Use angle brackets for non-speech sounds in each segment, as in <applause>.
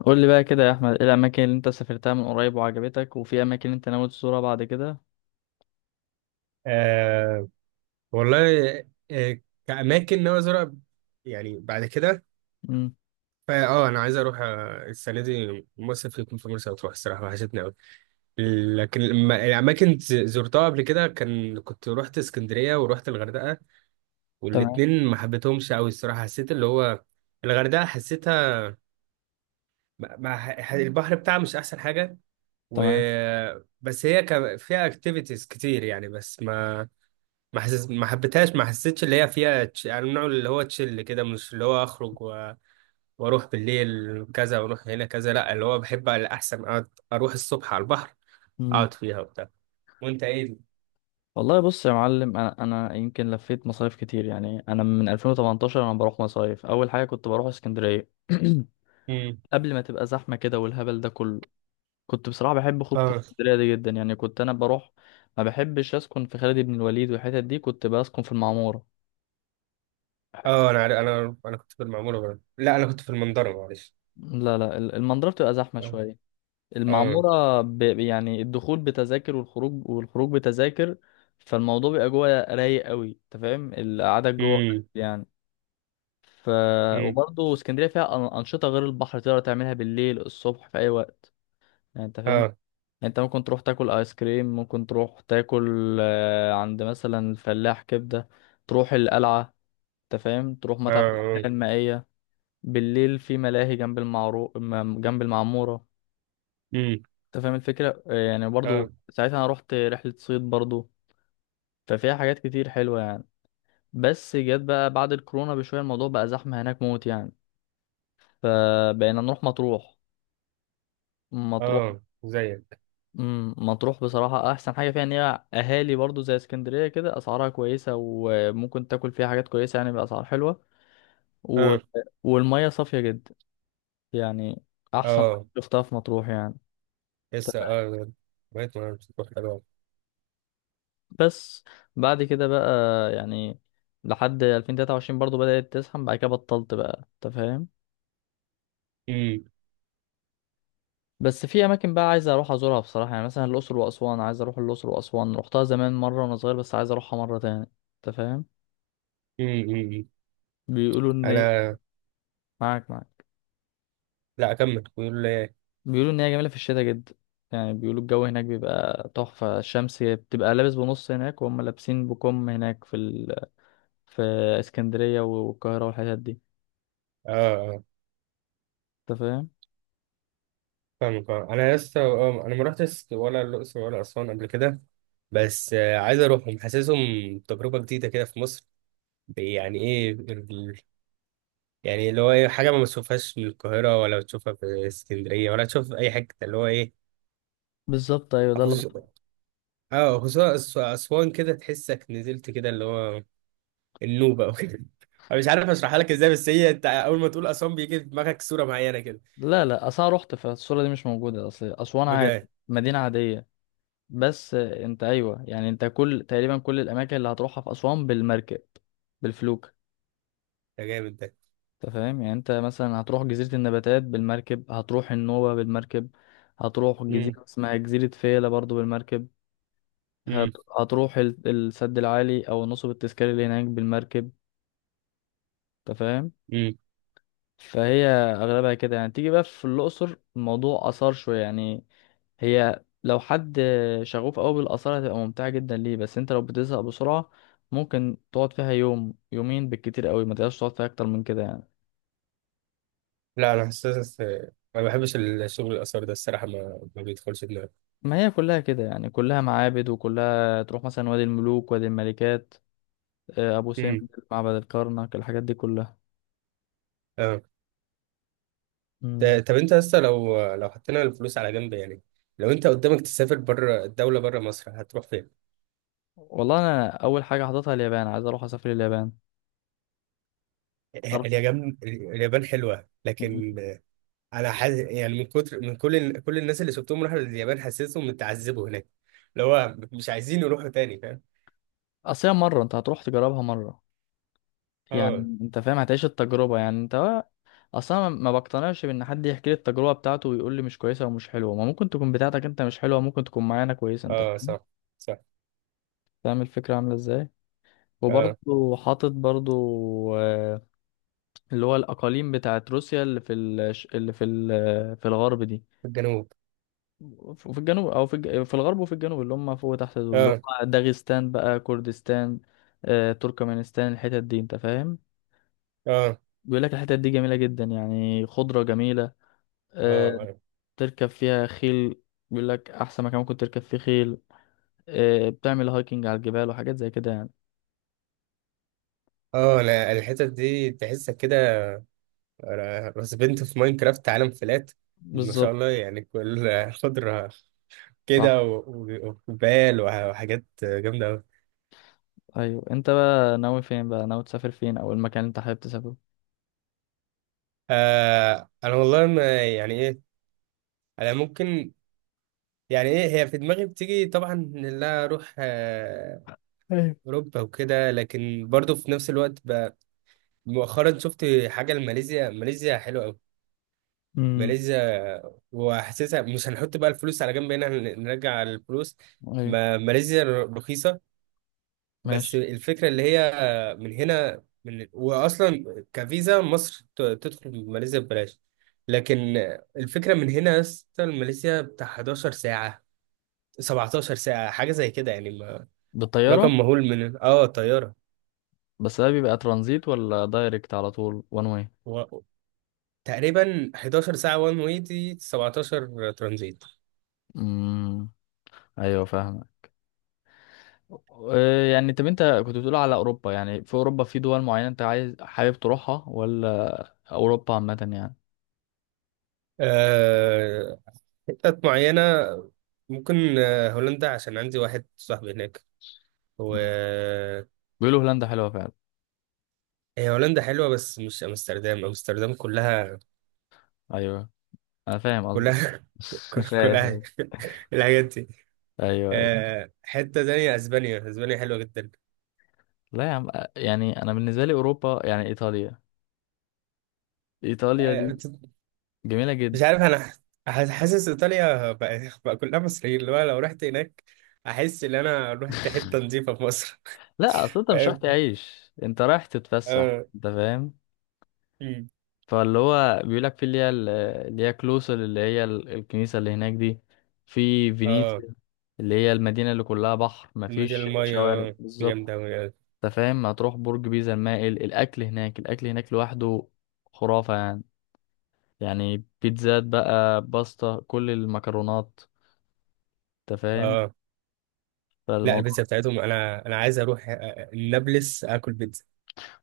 قول لي بقى كده يا احمد، ايه الاماكن اللي انت سافرتها من قريب وعجبتك، وفي اماكن انت ناوي تزورها بعد كده؟ آه. والله. آه. كأماكن ناوي أزورها يعني بعد كده. امم فا أنا عايز أروح، السنة دي مصيف يكون في مرسى مطروح، الصراحة وحشتني أوي. لكن الأماكن زرتها قبل كده، كان كنت روحت اسكندرية وروحت الغردقة. تمام والاتنين ما حبيتهمش أوي الصراحة، حسيت اللي هو الغردقة حسيتها، البحر بتاعها مش أحسن حاجة. و، تمام. بس هي كان فيها اكتيفيتيز كتير يعني، بس ما حبيتهاش، ما حسيتش اللي هي فيها يعني النوع اللي هو تشيل كده، مش اللي هو اخرج و... واروح بالليل كذا واروح هنا كذا. لا اللي هو بحب على احسن اقعد اروح الصبح على البحر، امم اقعد فيها وبتاع. وانت ايه؟ والله بص يا معلم، انا يمكن لفيت مصايف كتير. يعني انا من 2018 انا بروح مصايف. اول حاجه كنت بروح اسكندريه امم. <clears throat> قبل ما تبقى زحمه كده والهبل ده كله. كنت بصراحه بحب خروج اه، اسكندريه دي جدا. يعني كنت انا بروح، ما بحبش اسكن في خالد بن الوليد والحتت دي، كنت بسكن في المعموره. حت- اه، انا عارف- انا انا كنت في المعموره برضه. لا، انا كنت في المنظره، معلش. لا لا، المنظره بتبقى زحمه اه، شويه. اه، المعمورة يعني الدخول بتذاكر والخروج، بتذاكر، فالموضوع بيبقى جوه رايق قوي. انت فاهم القعدة جوه امم، يعني. ف امم، وبرضه اسكندرية فيها أنشطة غير البحر تقدر تعملها بالليل، الصبح، في أي وقت. يعني انت فاهم يعني، اه، انت ممكن تروح تاكل آيس كريم، ممكن تروح تاكل عند مثلا الفلاح كبدة، تروح القلعة، انت فاهم، تروح متحف اه، الأحياء المائية. بالليل في ملاهي جنب المعمورة. امم، انت فاهم الفكرة؟ يعني برضو اه، ساعتها انا رحت رحلة صيد برضو. ففيها حاجات كتير حلوة يعني. بس جت بقى بعد الكورونا بشوية، الموضوع بقى زحمة هناك موت يعني. فبقينا نروح مطروح. مطروح، اه، زيك. مم، مطروح بصراحة أحسن حاجة فيها إن هي أهالي برضو زي اسكندرية كده، أسعارها كويسة وممكن تاكل فيها حاجات كويسة يعني بأسعار حلوة. و... اه، والمية صافية جدا يعني. أحسن اه، مية شفتها في مطروح يعني. لسه اه بقيت ما بتروح حلوه. بس بعد كده بقى يعني لحد 2023 برضو بدأت تزحم، بعد كده بطلت بقى، انت فاهم. امم، بس في اماكن بقى عايز اروح ازورها بصراحة، يعني مثلا الاقصر واسوان. عايز اروح الاقصر واسوان، رحتها زمان مرة وانا صغير، بس عايز اروحها مرة تاني. انت فاهم، امم، أمم. بيقولوا ان هي، انا، معاك معاك. لا اكمل، بيقول لي ايه؟ بيقولوا ان هي جميلة في الشتاء جدا. يعني بيقولوا الجو هناك بيبقى تحفة، الشمس بتبقى لابس بنص هناك وهم لابسين بكم هناك في في اسكندرية والقاهرة والحتت دي. اه، آه، انت فاهم؟ فاهمك، آه. انا لسه، انا ما رحتش ولا الاقصر ولا اسوان قبل كده، بس عايز اروحهم، حاسسهم تجربه جديده كده في مصر. يعني ايه يعني اللي هو ايه حاجه ما بتشوفهاش من القاهره، ولا بتشوفها في اسكندريه، ولا تشوف في اي حته، اللي هو ايه؟ بالظبط، ايوه ده. خصوص اه، خصوصا اسوان، كده تحسك نزلت، كده اللي هو النوبه او كده. <laughs> أنا مش عارف اشرحها لك ازاي، بس هي انت اول ما تقول اسوان بيجي في دماغك صوره معينه كده. لا لا، اصلا رحت، فالصورة دي مش موجودة، اصل اسوان عادي، بجد؟ مدينة عادية. بس انت ايوه يعني، انت كل تقريبا كل الاماكن اللي هتروحها في اسوان بالمركب، بالفلوك. ده جامد ده. انت فاهم يعني، انت مثلا هتروح جزيرة النباتات بالمركب، هتروح النوبة بالمركب، هتروح امم، جزيرة اسمها جزيرة فيلة برضو بالمركب، إمم، السد العالي او نصب التذكاري اللي هناك بالمركب. انت فاهم. إمم. فهي اغلبها كده يعني. تيجي بقى في الاقصر، الموضوع اثار شويه يعني. هي لو حد شغوف قوي بالاثار هتبقى ممتعه جدا ليه، بس انت لو بتزهق بسرعه ممكن تقعد فيها يوم يومين بالكتير قوي، ما تقدرش تقعد فيها اكتر من كده يعني. لا، انا حاسس ما بحبش الشغل الاثار ده الصراحه، ما بيدخلش دماغي. ما هي كلها كده يعني، كلها معابد، وكلها تروح مثلا وادي الملوك، وادي الملكات، ابو امم. سمبل، معبد الكرنك، الحاجات دي كلها. اه. مم. طب انت لسه لو حطينا الفلوس على جنب يعني، لو انت قدامك تسافر بره الدوله، بره مصر، هتروح فين؟ والله انا اول حاجه حاططها اليابان، عايز اروح اسافر اليابان. تعرف- اليابان. اليابان حلوه، مم. لكن انا حاسس يعني من كتر من كل كل الناس اللي شفتهم راحوا اليابان حاسسهم متعذبوا هناك، اللي هو مش عايزين يروحوا تاني، فاهم؟ اصل هي مره، انت هتروح تجربها مره اه، يعني. انت فاهم هتعيش التجربة يعني. انت اصلا ما بقتنعش بان حد يحكي لي التجربة بتاعته ويقول لي مش كويسة ومش حلوة. ما ممكن تكون بتاعتك انت مش حلوة، ممكن تكون معانا كويسة. انت اه، فاهم صح، صح، فاهم الفكرة عاملة ازاي. اه. وبرضه حاطط برضه آه، اللي هو الأقاليم بتاعت روسيا اللي في ال... اللي في ال... آه، في الغرب دي، الجنوب. وفي الجنوب، في الغرب وفي الجنوب، اللي هم فوق وتحت دول، اللي اه، هم داغستان بقى، كردستان، تركمانستان، الحتت دي. أنت فاهم، اه، بيقول لك الحتت دي جميلة جدا يعني، خضرة جميلة، آه، اه، اه، تركب فيها خيل، بيقول لك احسن مكان ممكن تركب فيه خيل، بتعمل هايكنج على الجبال وحاجات زي كده يعني. اه. انا الحتت دي تحسك كده، انا رسبنت في ماينكرافت عالم فلات، ما شاء بالظبط. الله، يعني كل خضرة كده، صح. وجبال وحاجات جامدة أوي. ايوه انت بقى ناوي فين، بقى ناوي تسافر فين، او المكان اللي انت حابب تسافره؟ آه. أنا والله ما يعني إيه، أنا ممكن، يعني إيه، هي في دماغي بتيجي طبعا إن لا أروح ايوه. أوروبا وكده، لكن برضو في نفس الوقت مؤخرا شفت حاجة لماليزيا. ماليزيا حلوة أوي، امم ماليزيا. وحاسسها مش هنحط بقى الفلوس على جنب هنا، نرجع الفلوس. ايوه. ماليزيا رخيصة. بس ماشي. الفكرة اللي هي من هنا، من، وأصلا كفيزا مصر تدخل ماليزيا ببلاش. لكن الفكرة من هنا يا اسطى ماليزيا بتاع 11 ساعة، 17 ساعة، حاجة زي كده يعني، بالطياره؟ رقم مهول من طيارة. بس ده بيبقى ترانزيت ولا دايركت على طول وان واي؟ و... تقريبا 11 ساعة وان واي، دي 17 ترانزيت. امم ايوه فاهمك. يعني طب انت كنت بتقول على اوروبا، يعني في اوروبا في دول معينه انت عايز حابب تروحها، ولا اوروبا عامه يعني؟ آه... حتت معينة ممكن، هولندا عشان عندي واحد صاحبي هناك. و، مم. بيقولوا هولندا حلوه فعلا. هي هولندا حلوة بس مش أمستردام، أمستردام كلها، ايوه انا فاهم قصدك. <laughs> كلها، <laughs> كل فاهم فاهم. حاجة. <laughs> الحاجات دي، ايوه ايوه. حتة تانية اسبانيا، اسبانيا حلوة جدا. لا يا عم، يعني انا بالنسبه لي اوروبا يعني ايطاليا، ايطاليا دي آه، جميله مش جدا. عارف انا حاسس ايطاليا بقى كلها مصريين، اللي هو لو رحت هناك احس ان انا رحت حتة نظيفة في مصر. لا اصل انت <laughs> مش رايح فاهم. تعيش، انت رايح تتفسح. اه، انت فاهم، أمم. فاللي هو بيقول لك في اللي هي كلوسل، الكنيسه اللي هناك دي، في اه، فينيسيا، اللي هي المدينه اللي كلها بحر المدينة مفيش المية، شوارع اه، دي بالظبط. جامدة أوي. اه، انت فاهم، هتروح برج بيزا المائل، الاكل هناك، الاكل هناك لوحده خرافه يعني، يعني بيتزات بقى، باستا، كل المكرونات. انت فاهم، آه. لا، البيتزا فالموضوع بتاعتهم انا عايز اروح، نابلس اكل بيتزا.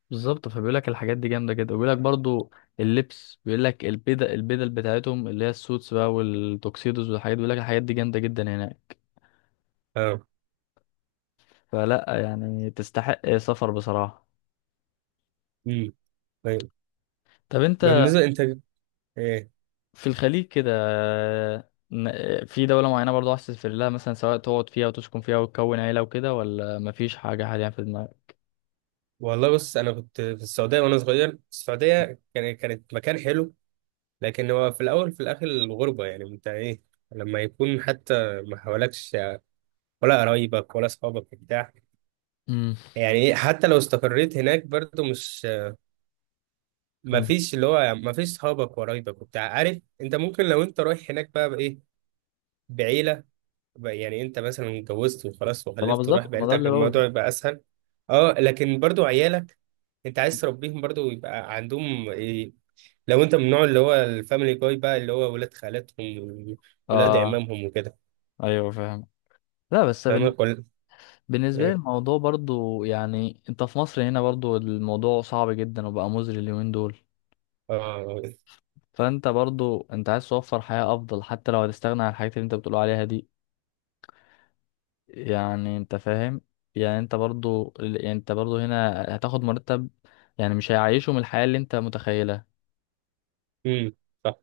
بالظبط. فبيقول لك الحاجات دي جامده جدا، وبيقول لك برضو اللبس، بيقول لك البدل، بتاعتهم اللي هي السوتس بقى والتوكسيدوز والحاجات، بيقول لك الحاجات دي جامده جدا هناك. اه، فلا يعني تستحق سفر بصراحه. أمم. طيب، طب انت، بالنسبة انت ايه؟ في الخليج كده، في دولة معينة برضو عايز تسافر لها مثلا، سواء تقعد فيها وتسكن فيها وتكون عيلة وكده، ولا مفيش حاجة حاليا في دماغك؟ والله بص انا كنت في السعوديه وانا صغير، السعوديه كان كانت مكان حلو، لكن هو في الاول في الاخر الغربه يعني، انت ايه؟ لما يكون حتى ما حوالكش ولا قرايبك ولا اصحابك بتاع، امم يعني ايه، حتى لو استقريت هناك برضو مش، ما فيش اللي هو يعني ما فيش صحابك وقرايبك وبتاع، عارف؟ انت ممكن، لو انت رايح هناك بقى بايه، بعيله بقى، يعني انت مثلا اتجوزت وخلاص طب ما وخلفت ورايح بالظبط، ما ده بعيلتك اللي بقوله. الموضوع يبقى اسهل. اه، لكن برضو عيالك انت عايز تربيهم برضو يبقى عندهم إيه، لو انت من النوع اللي هو الفاميلي جاي بقى اللي هو ولاد خالاتهم وولاد اه عمامهم وكده، ايوه فاهم. لا بس فاهمك ولا بالنسبه لي ايه؟ الموضوع برضو يعني، انت في مصر هنا برضو الموضوع صعب جدا وبقى مزري اليومين دول، اه، فانت برضو انت عايز توفر حياه افضل حتى لو هتستغنى عن الحاجات اللي انت بتقول عليها دي. يعني انت فاهم، يعني انت برضو، يعني انت برضو هنا هتاخد مرتب، يعني مش هيعيشه من الحياه اللي انت متخيلها. امم، صح.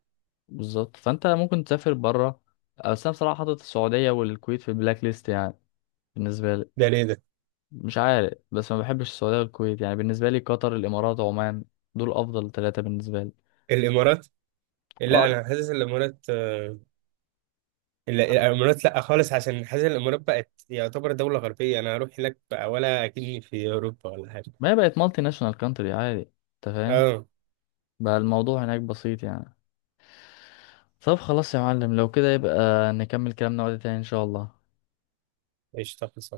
بالظبط، فانت ممكن تسافر بره. بس انا بصراحه حاطط السعوديه والكويت في البلاك ليست يعني، بالنسبه لي. ده ليه ده؟ مش عارف، بس ما بحبش السعودية والكويت. يعني بالنسبة لي قطر، الإمارات، عمان، دول أفضل ثلاثة بالنسبة لي. الامارات. اه لا، انا حاسس الامارات، لا، الامارات لا خالص عشان حاسس الامارات بقت يعتبر دولة غربية، انا هروح هناك بقى ولا اكني في اوروبا ولا حاجة. ما هي بقت مالتي ناشونال كانتري عادي. أنت فاهم، اه، بقى الموضوع هناك بسيط يعني. طب خلاص يا معلم، لو كده يبقى نكمل كلامنا وقت تاني إن شاء الله. ايش تخلص.